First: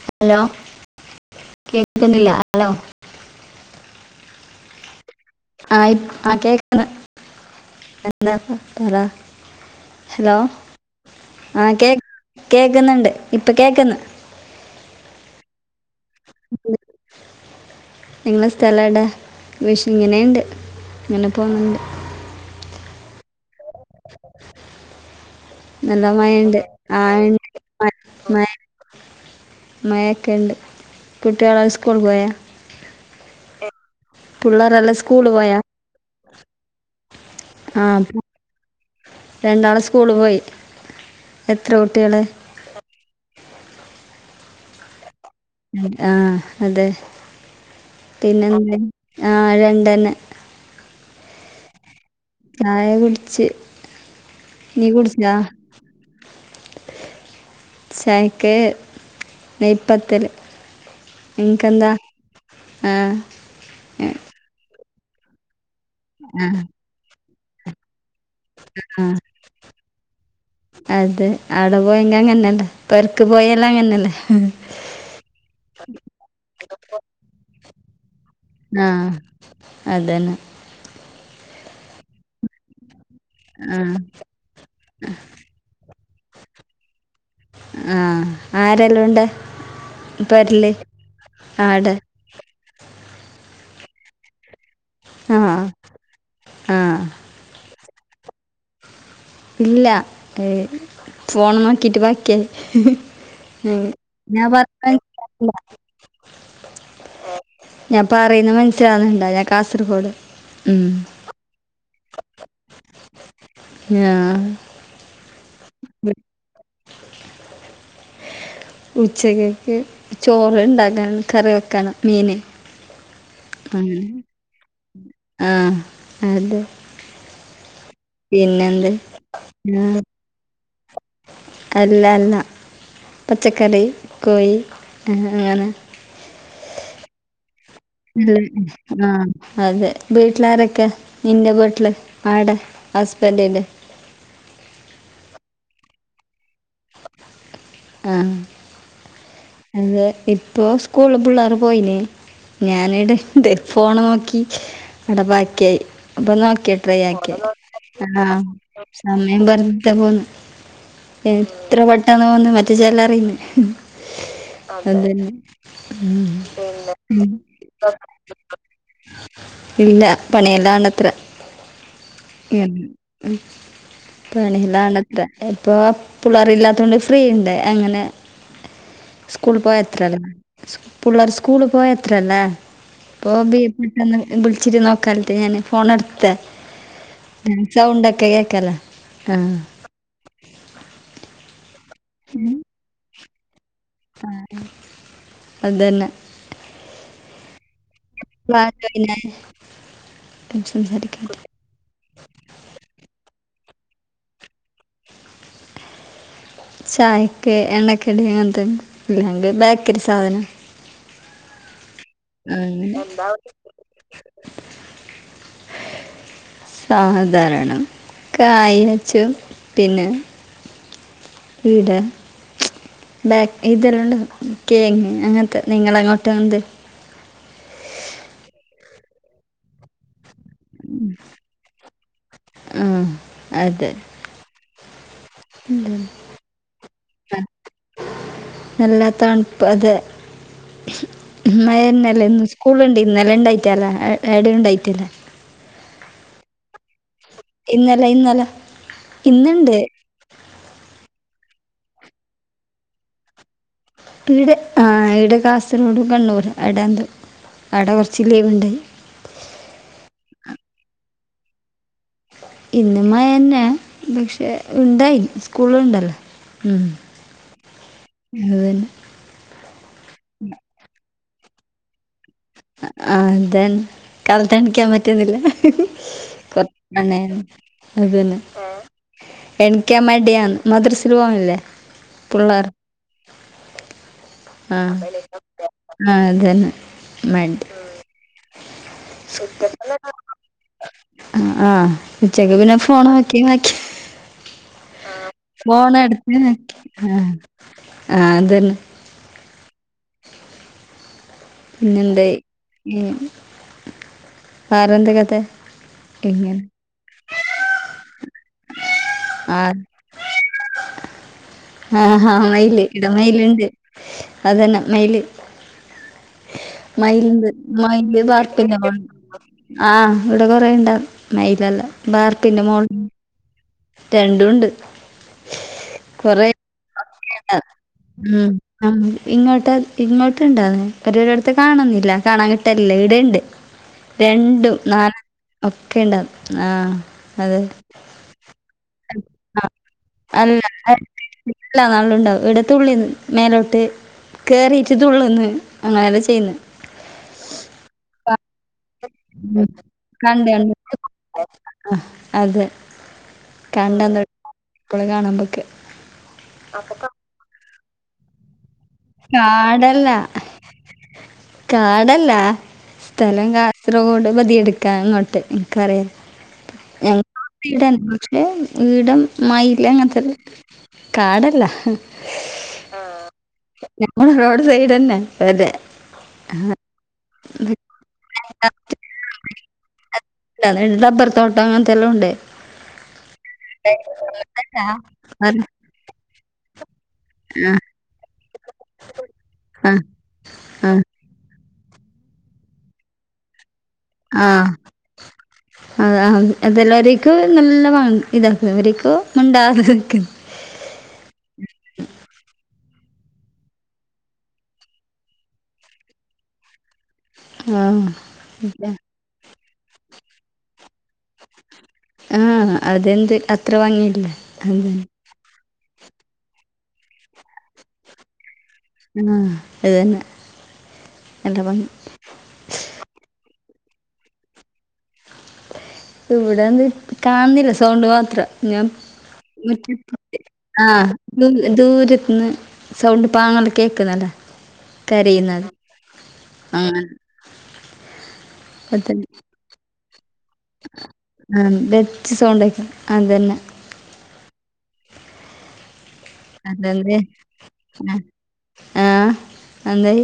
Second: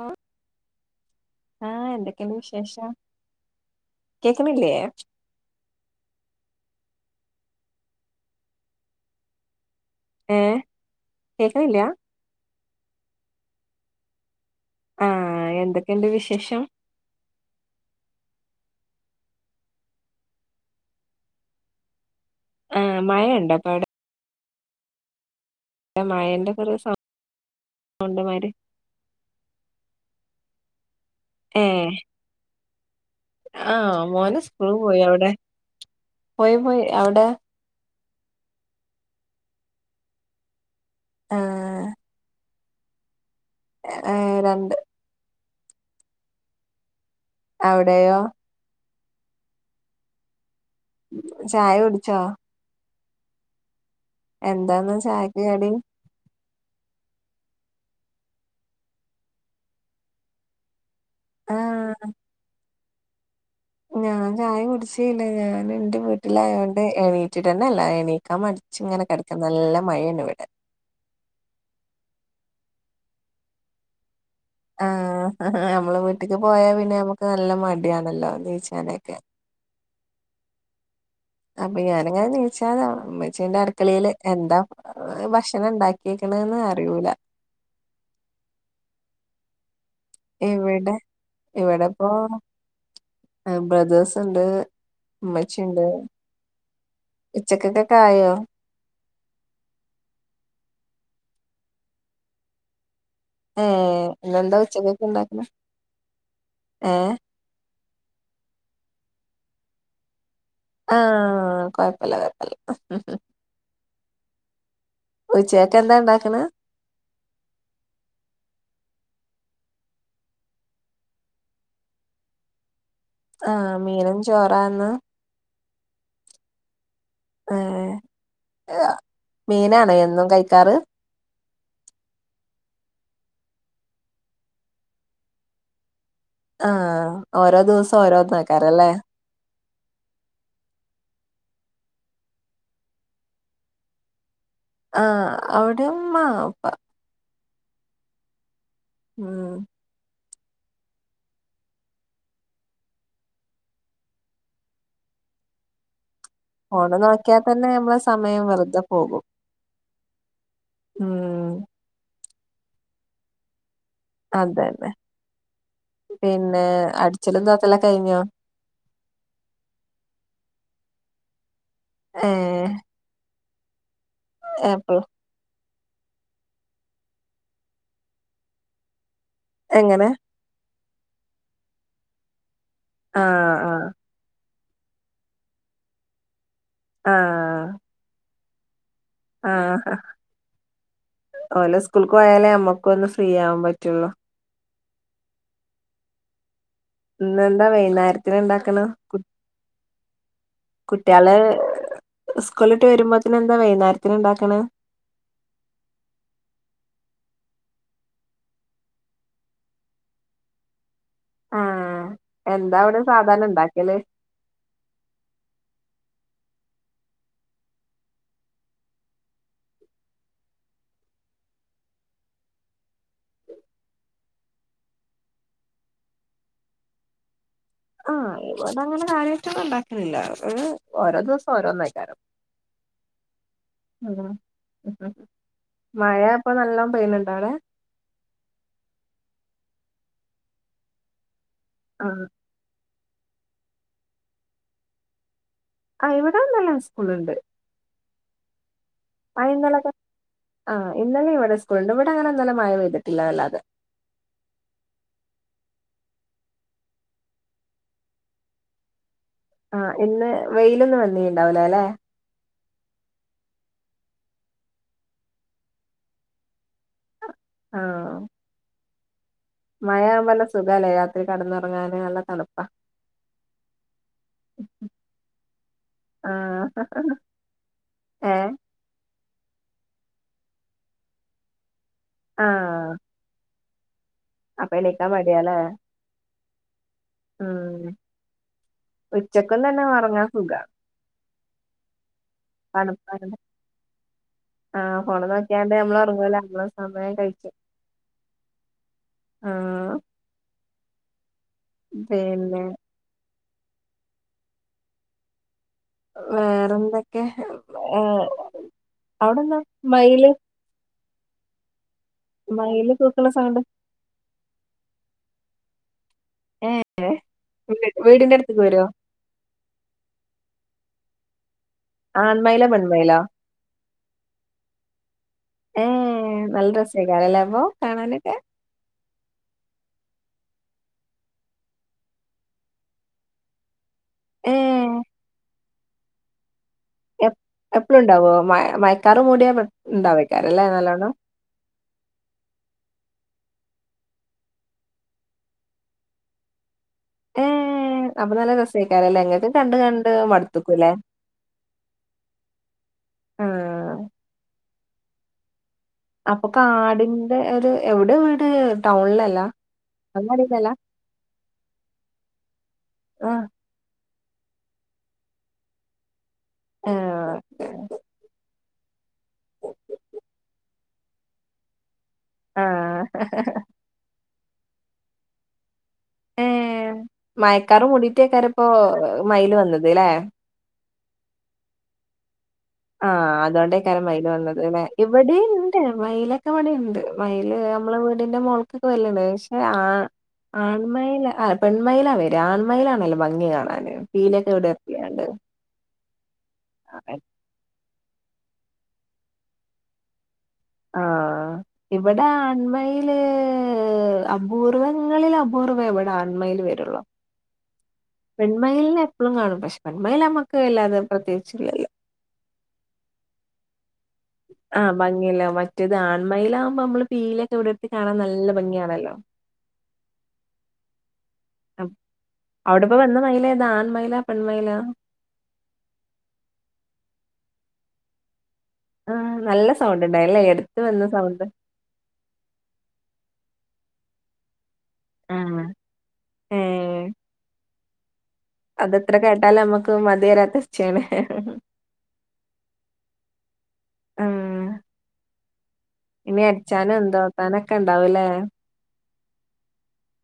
ആ ഹലോ ആഹ് കേൾക്കുന്നില്ല എന്തൊക്കെയുണ്ട് ഹലോ കേൾക്ക്ണില്ലേ ആഹ ആ കേക്കണ് എന്താ പറ ഹലോ ഏഹ് ആഹ കേക്കണില്ല കേ കേക്കുന്നുണ്ട് ഇപ്പൊ കേക്ക്ന്ന് ആഹ എന്തൊക്കെയുണ്ട് വിശേഷം നിങ്ങളെ സ്ഥല എവ്ടെ വിഷ ഇങ്ങനെയുണ്ട് ഇങ്ങനെ പോന്നുണ്ട് ആഹ മഴയണ്ട ഇപ്പ അവ്ടെ നല്ല മഴന്റെ മഴണ്ട് കുറേ ആണ്ട് മഴ സൗണ്ട്മാര് മയൊക്കെ ഉണ്ട് കുട്ട്യാളൊ സ്കൂൾക്ക് പോയ ആഹ മോന് സ്കൂള് പിള്ളേരെല്ലാം പോയി അവിടെ സ്കൂളിൽ പോയി പോയി അവിടെ ആഹ രണ്ടാള് സ്കൂള് പോയി എത്ര ആഹ് കുട്ടികള് ഏഹ് രണ്ട് ആഹ അതെ അവിടെയോ പിന്നെന്ത ആ രണ്ടെന്നെ ചായ കുടിച്ചോ ചായെ കുടിച്ച് നീ എന്താന്ന് കുടിച്ചാ ചായക്ക് [inaudible] ചായക്ക് നെയ്പത്തല് ഇങ്ങക്ക് എന്താ ആഹ് ആഹ് ഞാൻ ചായ കുടിചീല്ല ഞാൻ ഇന്റെ ആഹ് വീട്ടിലായോണ്ട് എണീറ്റ്ട്ടന്നെ ഇല്ല എണീ ണിക്കാൻ മടിച്ച് ഇങ്ങനെ കിടക്കാൻ നല്ല മഴേണ് ഇവിടെ അത അവിടെ പോയെങ്ക അങ്ങനെയല്ലേ പെർക്ക് പോയല്ലാം അങ്ങനല്ലേ ആഹ നമ്മള് വീട്ടിക്ക് പോയാ പിന്നെ നമ്മുക്ക് നല്ല മടിയാണല്ലോ നീച്ചാനൊക്കെ ആഹ അതെന്നെ അപ്പൊ ഞാൻ ഇങ്ങനെ നീച്ചാതെ അച്ചീന്റെ ആഹ് അടുക്കളയിയില് എന്താ ഭക്ഷണം ഉണ്ടാക്കിേക്കണന്ന് അറിയൂല ആഹ ആരെല്ലാംണ്ട്. ഇവിടെ ഇവിടെപ്പോ ബ്രദേേഴ്സ് ഉണ്ട് ആഹ് ഉമ്മച്ചിണ്ട് ആഹ് ഉച്ചക്കൊക്കെ ആയോ ഇല്ല ഏ ഫോൺ നോക്കിട്ട് ബാക്കേ ഉ ഏഹ് ഞാൻ ഇന്നെന്താ പറഞ്ഞത് ഉച്ചക്കൊക്കെ ഉണ്ടാക്കണെ കേക്ക്ണ്ട ഏഹ് ഞാൻ പറയുന്നത് മനസ്സിലാന്നുണ്ടോ ഞാൻ കാസർഗോഡ് ഉം ആഹ കൊയപ്പില്ല കൊയപ്പില്ല ഹ് ആ ഉചേക്ക്ന്താ ഇണ്ടാക്ക്ണ് ഉച്ചക്കെക്ക് ചോറ് ഉണ്ടാക്കണം കറി വെക്കണം മീന് ആഹ അങ്ങനെ മീനും ചോറാന്ന് ആ അതെ ഏ ആ, മീനാണ് എന്നും കഴിക്കാറ് അല്ല അല്ല പച്ചക്കറി കോയി അങ്ങനെ ആഹ ഓരോ ദിവസം ഓരോ നോക്കാല്ലേ ആ അതെ വീട്ടിലാരൊക്കെ നിന്റെ വീട്ടില് ആടെ ഹസ്ബൻറിന്റെ ആഹ് അവിടെ ഉമ്മ ഉപ്പ ആഹ ഉം അത് ഇപ്പോ സ്കൂള് പിള്ളേർ പോയില്ലെ ഞാന ഇടെ ഫോണ് നോക്കി അടബാക്കിയായി അപ്പൊ നോ ഫോണ് ട്രൈ ആക്കി നോക്കിയാ തന്നെ നമ്മളെ ആഹ സമയം വെറുതെ പോകും സമയം പറ ഇ പോന്നു ഉം എത്ര പെട്ടന്ന് പോന്നു മറ്റേ ചൊല്ലറിന്ന് അത് അതന്നെ പിന്നെ പിന്നെ അടിച്ചലും തോത്തലും കഴിഞ്ഞോ [inaudible] ഇല്ല പണിയല്ലാണത്രെ ഏഹ് എൻ എപ്പള പണിയിലാണത്രെ ഇപ്പൊ പിള്ളർ ഇല്ലാത്തുകൊണ്ട് ഫ്രീ ഉണ്ട് അങ്ങനെ സ്കൂൾ എങ്ങനെ പോയത്രല്ലേ പിള്ളേർ സ്കൂള പോയത്രല്ലേ ആഹ് ഇപ്പോ ബ ആഹ് പെട്ടെന്ന് വിളിച്ചിട്ട് നോക്കാനിട്ട് ഞാന് ഫോണ എടുത്ത ആഹ് ന സൗണ്ടൊക്കെ കേക്കല്ലേ ആഹ് ഹ ഓല സ്കൂൾക്ക് പോയാലേ അമ്മക്ക ഒന്ന് ഫ്രീ ആവാൻ പറ്റുള്ളു ആ അതന്നെ ഇന്ന്ന്താ വൈന്നേരത്തിന് ഇണ്ടാക്കണ് കുട്ട്യേള് സംസാരിക്കാത്ത സ്കൂളിട്ട് വരുമ്പോത്തന് എന്താ വൈകുന്നേരത്തിന് ഉണ്ടാക്കണ ചായക്ക് എണ്ണക്കടി അങ്ങനത്തെ ഇല്ലെങ്കിൽ ബേക്കറി സാധനം എന്താവിടെ അങ്ങനെ സാധാരണണ്ടാക്കല് സാധാരണം കായച്ചും പിന്നെ വീഡ ബാക്ക് ഇ തരുല്ല കേങ്ങ് അങ്ങനത്തെ നിങ്ങളങ്ങോട്ട് എന്ത് ആ ഇവടെ അങ്ങനെ കാര്യട്ടൊന്നും ഉണ്ടാക്കുന്നില്ല ഓരോ ദിവസം ഓരോന്നയിക്കാരം ആ അതെ ഉ ഉ മഴ ഇപ്പൊ നല്ല പെയുന്നുണ്ടആടെ നല്ല തണുപ്പ് അത് ആഹ് മയഞ്ഞല്ലേ ഇന്ന് സ്കൂള ഇണ്ട് ഇന്നലെ ഇണ്ടായിട്ടല്ല എട ഉണ്ടായിട്ടില്ല ആ ഇവിടെ നല്ല സ്കൂളുണ്ട് ഇന്നലെ ഇന്നലെ ആ ഇന്നുണ്ട് ഇന്നലൊക്കെ ആ ഇന്നലെ ഇവിടെ സ്കൂളുണ്ട് ഇവിടെ അങ്ങനെ ഇന്നലെ മഴ പെയ്തിട്ടില്ല വല്ലാതെ ഇവിടെ ആ ഇവിടെ കാസർഗോഡ് കണ്ണൂർ അവിടെ എന്ത അവിടെ കുറച്ച് ലീവ് ഉണ്ടായി ആഹ് ഇന്ന് വെയിലൊന്ന വന്നീ ഉണ്ടാവൂല ല്ലെ ഇന്നമയന്നെ പക്ഷെ ഉണ്ടായി സ്കൂളുണ്ടല്ലോ ഉം അതക ന്നെ മയാകുമ്പോല്ല സുഖമല്ലേ രാത്രി കടന്നൊറങ്ങാന് നല്ല തണുപ്പ ആ അതന്ന കാലത്ത്ണിക്കാൻ പറ്റുന്നില്ല ആഹ് കൊർന അതന്ന ഏഹ് എനിക്കാ മടിയ മദ്രസിൽ പോവില്ലേ പിള്ളേർ ആഹ് അപ്പൊ ആഹ് എണീക്കാൻ ആഹ് അതന്നെ മടി ആഹ് ഉച്ചക്കും തന്നെ ഒറങ്ങാ സുഖ ആഹ് ഉച്ചക്ക് പിന്നെ ഫോണ തണുപ്പായോണ്ട് നോക്കി മാക്കി ആഹ് ഫോണ നോക്കിയാണ്ട് നമ്മള ഉറങ്ങൂല നമ്മളെ നോക്കി സമയം ആഹ് കഴിക്യാ ആഹ് അതന്നെ ആഹ് [inaudible] പിന്നെന്ത പിന്നെ വേറെന്തൊ കഥ ഇങ്ങനെ വേറെന്തൊക്കെ ഏ അവിടെന്താ ആഹ് മയില് ആഹ് ആഹ മയിൽ മയില് ഇവ്ടെ കൂക്ക്ണ മെൽ സൗണ്ട് ഉണ്ട് അതന്ന മെൽ ഏ മൈൽണ്ട് വീ- മൈൽന്റെ വീടിന്റെ അടുത്ത്ക്ക് പാട്ട് വരോ ആഹ് വ്ടെ കൊറെേ ഇണ്ടാ മൈയിലല്ല ബാർപ്പിന്റെ ആൺമയിലോ മോൾ പെൺമയിലോ രണ്ടുംണ്ട് കൊറ ഏഹ് നല്ല രസേക്കാ ഉം ആ ഇങ്ങോട്ട് ഇങ്ങോട്ട്ണ്ടോർന്നു പരെരെട്ത്ത് കാണുന്നില്ല കാണാൻ കിട്ടലില്ല ഇവിടെണ്ട് [inaudible] രണ്ടും ഏഹ് നാല ഒക്കെ ഉണ്ട ആഹ് എപ്പ് അതെ എപ്പളുണ്ടാവോ മ മയക്കാറ് മൂടിയാ ഉണ്ടാവേക്കാരല്ലേ നല്ലോണം വീട്ട്ലാ നല്ല ഉണ്ടാവും ഇട്ത്തുള്ളിന്ന് മേലോട്ട് കേറിഇര്ന്ന് ഉള്ള്ന്ന് അങ്ങനെല്ലാം ചെയ്യുന്ന്. ഏഹ് അപ്പ നല്ല രസ. സേയ്ക്കരെല്ലേ ഇങ്ങക്ക് ഉം കണ്ട് കണ്ട് മട്ത്ത്ക്കുല്ലേ. ആഹ് അതെ കണ്ടന്ന് എപ്പളും കാണുമ്പൊക്ക്. അപ്പൊ കാടിന്റെ ഒരു എവിടെ വീട്. ടൗണിലല്ല കാടല്ല അങ്ങാടിയിലല്ല കാടല്ല ആഹ് സ്ഥലം കാ റോഡ് ബതിയെടുക്കാ ഇങ്ങോട്ട് എനിക്കറിയ ഞ ആഹ് [unintelligible] പക്ഷെ ഈടം മയില് അങ്ങത്തെ കാടല്ല. ആഹ്. ഞമ്മള് റോഡ് സൈഡ്ന്നെ അതെ. ഏഹ് മയക്കാറ് മൂടിട്ടേക്കാര്പ്പോ മയില് വന്നത് ല്ലെ. അത് ഡബ്ബർ തോട്ടം അങ്ങനത്തെല്ലോണ്ട്. ആഹ് അതുകൊണ്ടേക്കാരം മയില് വന്നത് ല്ലെ ആഹ് ആഹ് ഇവിടെണ്ട് മയിലൊക്കെ ഇവിടിണ്ട്. മയില് നമ്മളെ വീടിന്റെ മോള്ക്കൊക്കെ വരല്ണ്ട് പക്ഷെ ആ ആഹ് ആൺമയില്. പെൺമയിലാ വരാ ആൺമയിലാണല്ലോ ഭംഗി കാണാന് പീലിഒക്കെ വിടെർത്തിയണ്ട്. അ അതെല്ലാരീക്കും നല്ല ഇതാക്കും ഇവര്ക്ക് മുണ്ടാതിക്കും. ആഹ്. ഇവിടെ ആൺമയില് അപൂർവങ്ങളിൽ അപൂർവ ഇവിടെ ആൺമയില് വ രുള്ളു ആ ഇതാ. പെൺമയിലിന എപ്പഴും കാണും പക്ഷെ പെൺ മയില്മ്മക്ക് വല്ലാതെ പ്രത്യേകിച്ചില്ലല്ലോ. ആഹ് അതെന്ത് അത്ര ഭംഗില്ലേ. ആഹ് ഭംഗിയില്ല മറ്റേത് ആൺമയിലാകുമ്പോ നമ്മള് പീലിക്കെവിടെർത്തി കാണാൻ നല്ല ഭംഗിയാണല്ലോ ആഹ് അതന്നെ നല്ല ഭംഗി അവ്ടെപ്പ വന്ന മൈലേതാ ആൺമൈലാ പെൺമൈലാ. ഇവിടെന്ന് കാൺന്നില്ല സൗണ്ട് മാത്രം. ഞാം ആഹ് നല്ല സൗണ്ട് മറ്റേപെർത് ഉണ്ടായില്ലേ എടുത്ത് വന്ന ആഹ് സൗണ്ട് നോക് ദൂരത്ത്ന്ന് സൗണ്ട് പാങ്ങ കേൾക്ന്ന്ണ്ടോ. ആഹ് കരയുന്നത് ആഹ് ഏഹ് അതെത്ര കേട്ടാലും മ്മക്ക് മതിവരാത്ത ആ തന്നെ. ച്ച് സൗണ്ടേക്കും അതന്നെ. ആഹ് ഇനി അടിച്ചാനും തോത്താനൊക്കെണ്ടാവുലേ. ആഹ് അതെയ്.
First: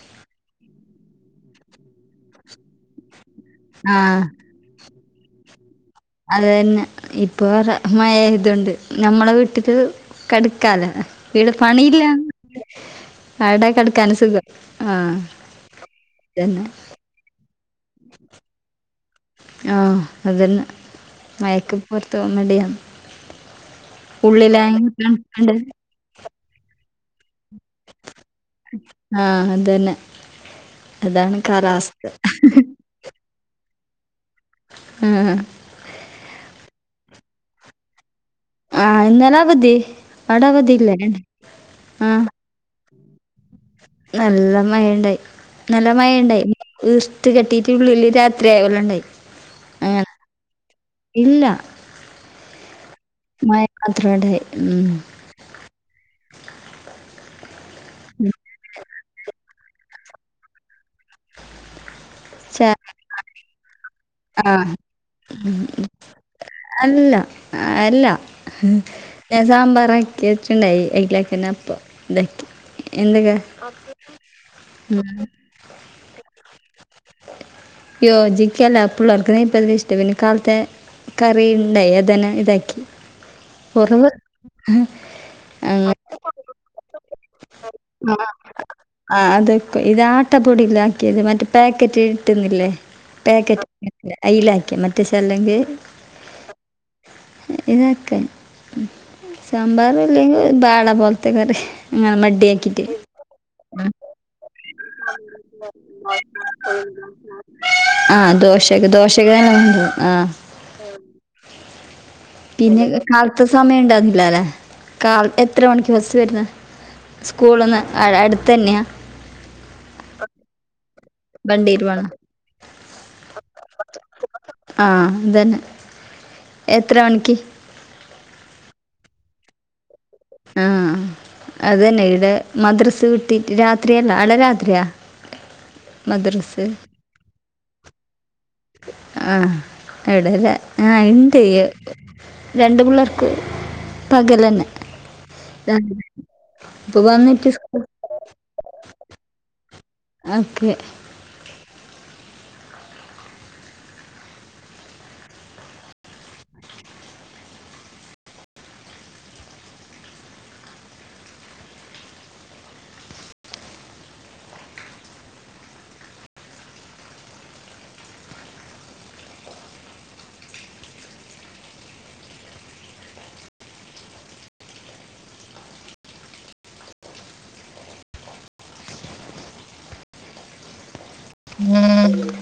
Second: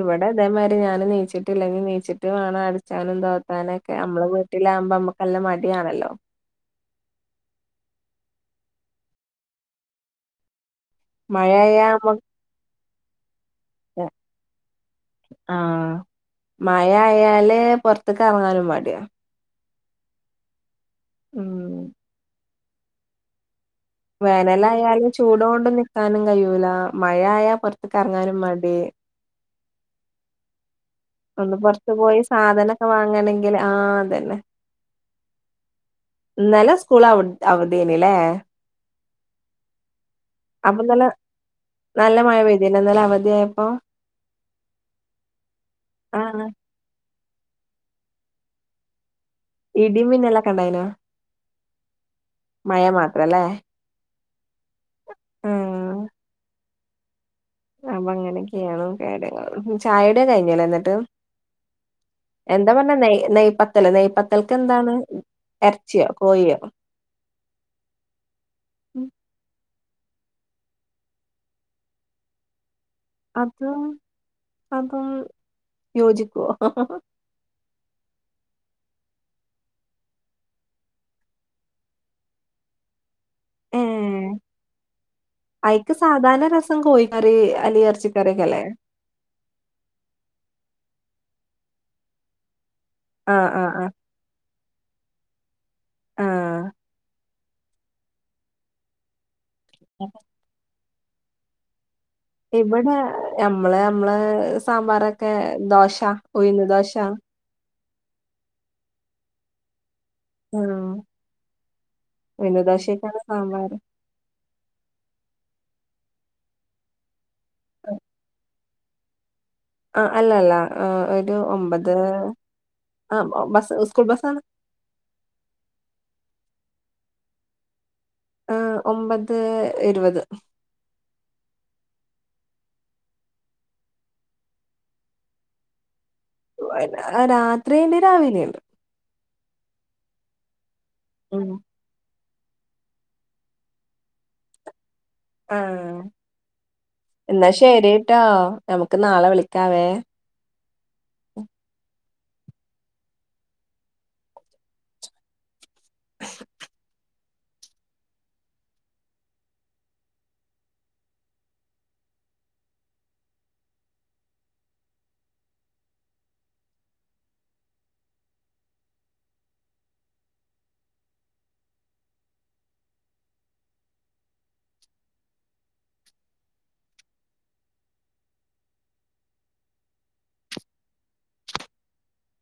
ഇവിടെ ഇതേമാരി ഞാന് നീച്ച്ട്ടില്ല ഞ്ഞി നീച്ചിട്ട് വേണം അടിച്ചാനും തോത്താനുക്കെ ആഹ് നമ്മള് വീ ട്ടിലാവുമ്പോ മ്മക്കല്ല മടിയാണല്ലോ. അത് തന്നെ ഇപ്പൊ മഴയ്തൊണ്ട് നമ്മളെ വീട്ടില് കെടക്കാല. വീട് മഴയായ പണിയില്ല നമ്മക്ക് അടെ. കെട്ക്കാന സുഖം ആഹ് അതന്നെ. മഴായാല് പൊറത്ക്കറങ്ങാനും മടിയ. ആഹ് അതന്നെ മയക് ഉം പൊർതോകാം മടിയാ. വേനലായാലും തണുപ്പുണ്ട് ചൂടോണ്ട് നിക്കാനും കയൂല മഴയായ. പൊറത്ത്ക്കെറങ്ങാനും മടി. ആഹ് അതന്നെ അതാണ് ഒന്ന് പൊറത് കാലാവസ്ഥ പോയി സാധനൊക്കെ വാങ്ങണങ്കില് ആഹ് അതന്നെ. ഉംഉം ന്നെലെ സ്കൂള് ഔ അവടേന്ന്ലേ. ആഹ് ഇന്നലവധി അവടവധി ഇല്ലേ ആഹ്. പിന്നന്നലെ അവധിയായപ്പോ. നല്ല മയണ്ടായി. നല്ല മഴണ്ടായി ആഹ് ഇർട്ട് കെട്ടിട്ട് ഉള്ളില് രാത്രി ആയ പോലെണ്ടായി. ഇടീം അങ്ങനെ മിന്നലൊക്കെണ്ടായിനോ ഇല്ല മഴ മാത്രല്ലേ അത്രേടായ് ഉം ആഹ് അപ്പങ്ങനെയൊക്കെയാണ് കാര്യങ്ങള് ചായോടി കയിഞ്ഞില്ലേ ന്നിട്ട് ച എന്താ പറഞ്ഞ നെയ് നെയ്പത്തലോ നെയ് ആഹ് ഉം കോഴിയോ? അല്ല അല്ല ഞാ സാമ്പാറാക്കി വചുണ്ടായി അയ്ല്ക്കന്നെ അപ്പം ണ്ടാക്കി എന്തൊക്കെ അതും അതും ഉം യോജിക്കോ യോജിക്കല്ല പുള്ളോർക്കിതല്ലേ ഇഷ്ട്ടം പിന്നെ കാലത്തെ കറി ണ്ടായി അതന്നെ ഇതാക്കി കൊറവ് ഏഹ് ഉം ആഹ് അയിക്ക് സാധാരണ രസം കോഴിക്കറി അല്ലെ ഇറച്ചിക്കറിയൊക്കെ അല്ലേ ആഹ് അതൊക്കെ ഇത് ആട്ടപ്പൊടിലാക്കിയത് മറ്റേ പാക്കറ്റ് കിട്ടുന്നില്ലേ ആഹ് പാക്കറ്റ് ആഹ് ആഹ് ല്ലേ അയിലക്കിയേ മറ്റേ ചേലങ് ആഹ് ഇതൊക്കെ സാമ്പാറില്ലെങ്കി ബാള പോലത്തെ കറി [unintelligible] ഇവടെ ഞമ്മളെ ഞമ്മളെ സാമ്പാറൊക്കെ ദോശ ഉഴുന്ന് ദോശ ആഹ് ദോശക്കെ ദോശക്കെ തന്നെ ഉണ്ട് ആഹ് ഉഴുന്ന് പിന്നെ ദോശക്കാണ് കാലത്ത് സാമ്പാറ് സമയം ണ്ടാർന്നില്ല ലേ കാൽ എത്ര മണിക്ക് ബസ് വരുന്നേ സ്കൂളിന്ന് അടു അടുത്തന്നെയാ ആഹ് അല്ല അല്ല ഒരു വണ്ടിയിൽ ഒമ്പത് പോകണം ആഹ് ബസ്സ് സ്കൂൾ ബസ്സാ ആഹ് അതന്നെ എത്ര മണിക്ക് ആഹ് ഒമ്പത് ഇരുവത് അതന്നെ ഇടെ മദ്രസ് വിട്ടിട്ട് രാത്രിയന്നാ അടെ രാത്രിയാ മദ്റസ് ആഹ് രാത്രിണ്ട് രാവിലെണ്ട് ആഹ് എടെല്ല ആഹ് ഇണ്ടേ ഉം രണ്ട് പിള്ളേർക്ക് പകലന്നെ ആഹ് ഇപ്പൊ എന്നാ വന്നിട്ട് ശരിട്ടോ നമുക്ക് നാളെ വിളിക്കാവേ ഓക്കെ [inaudible]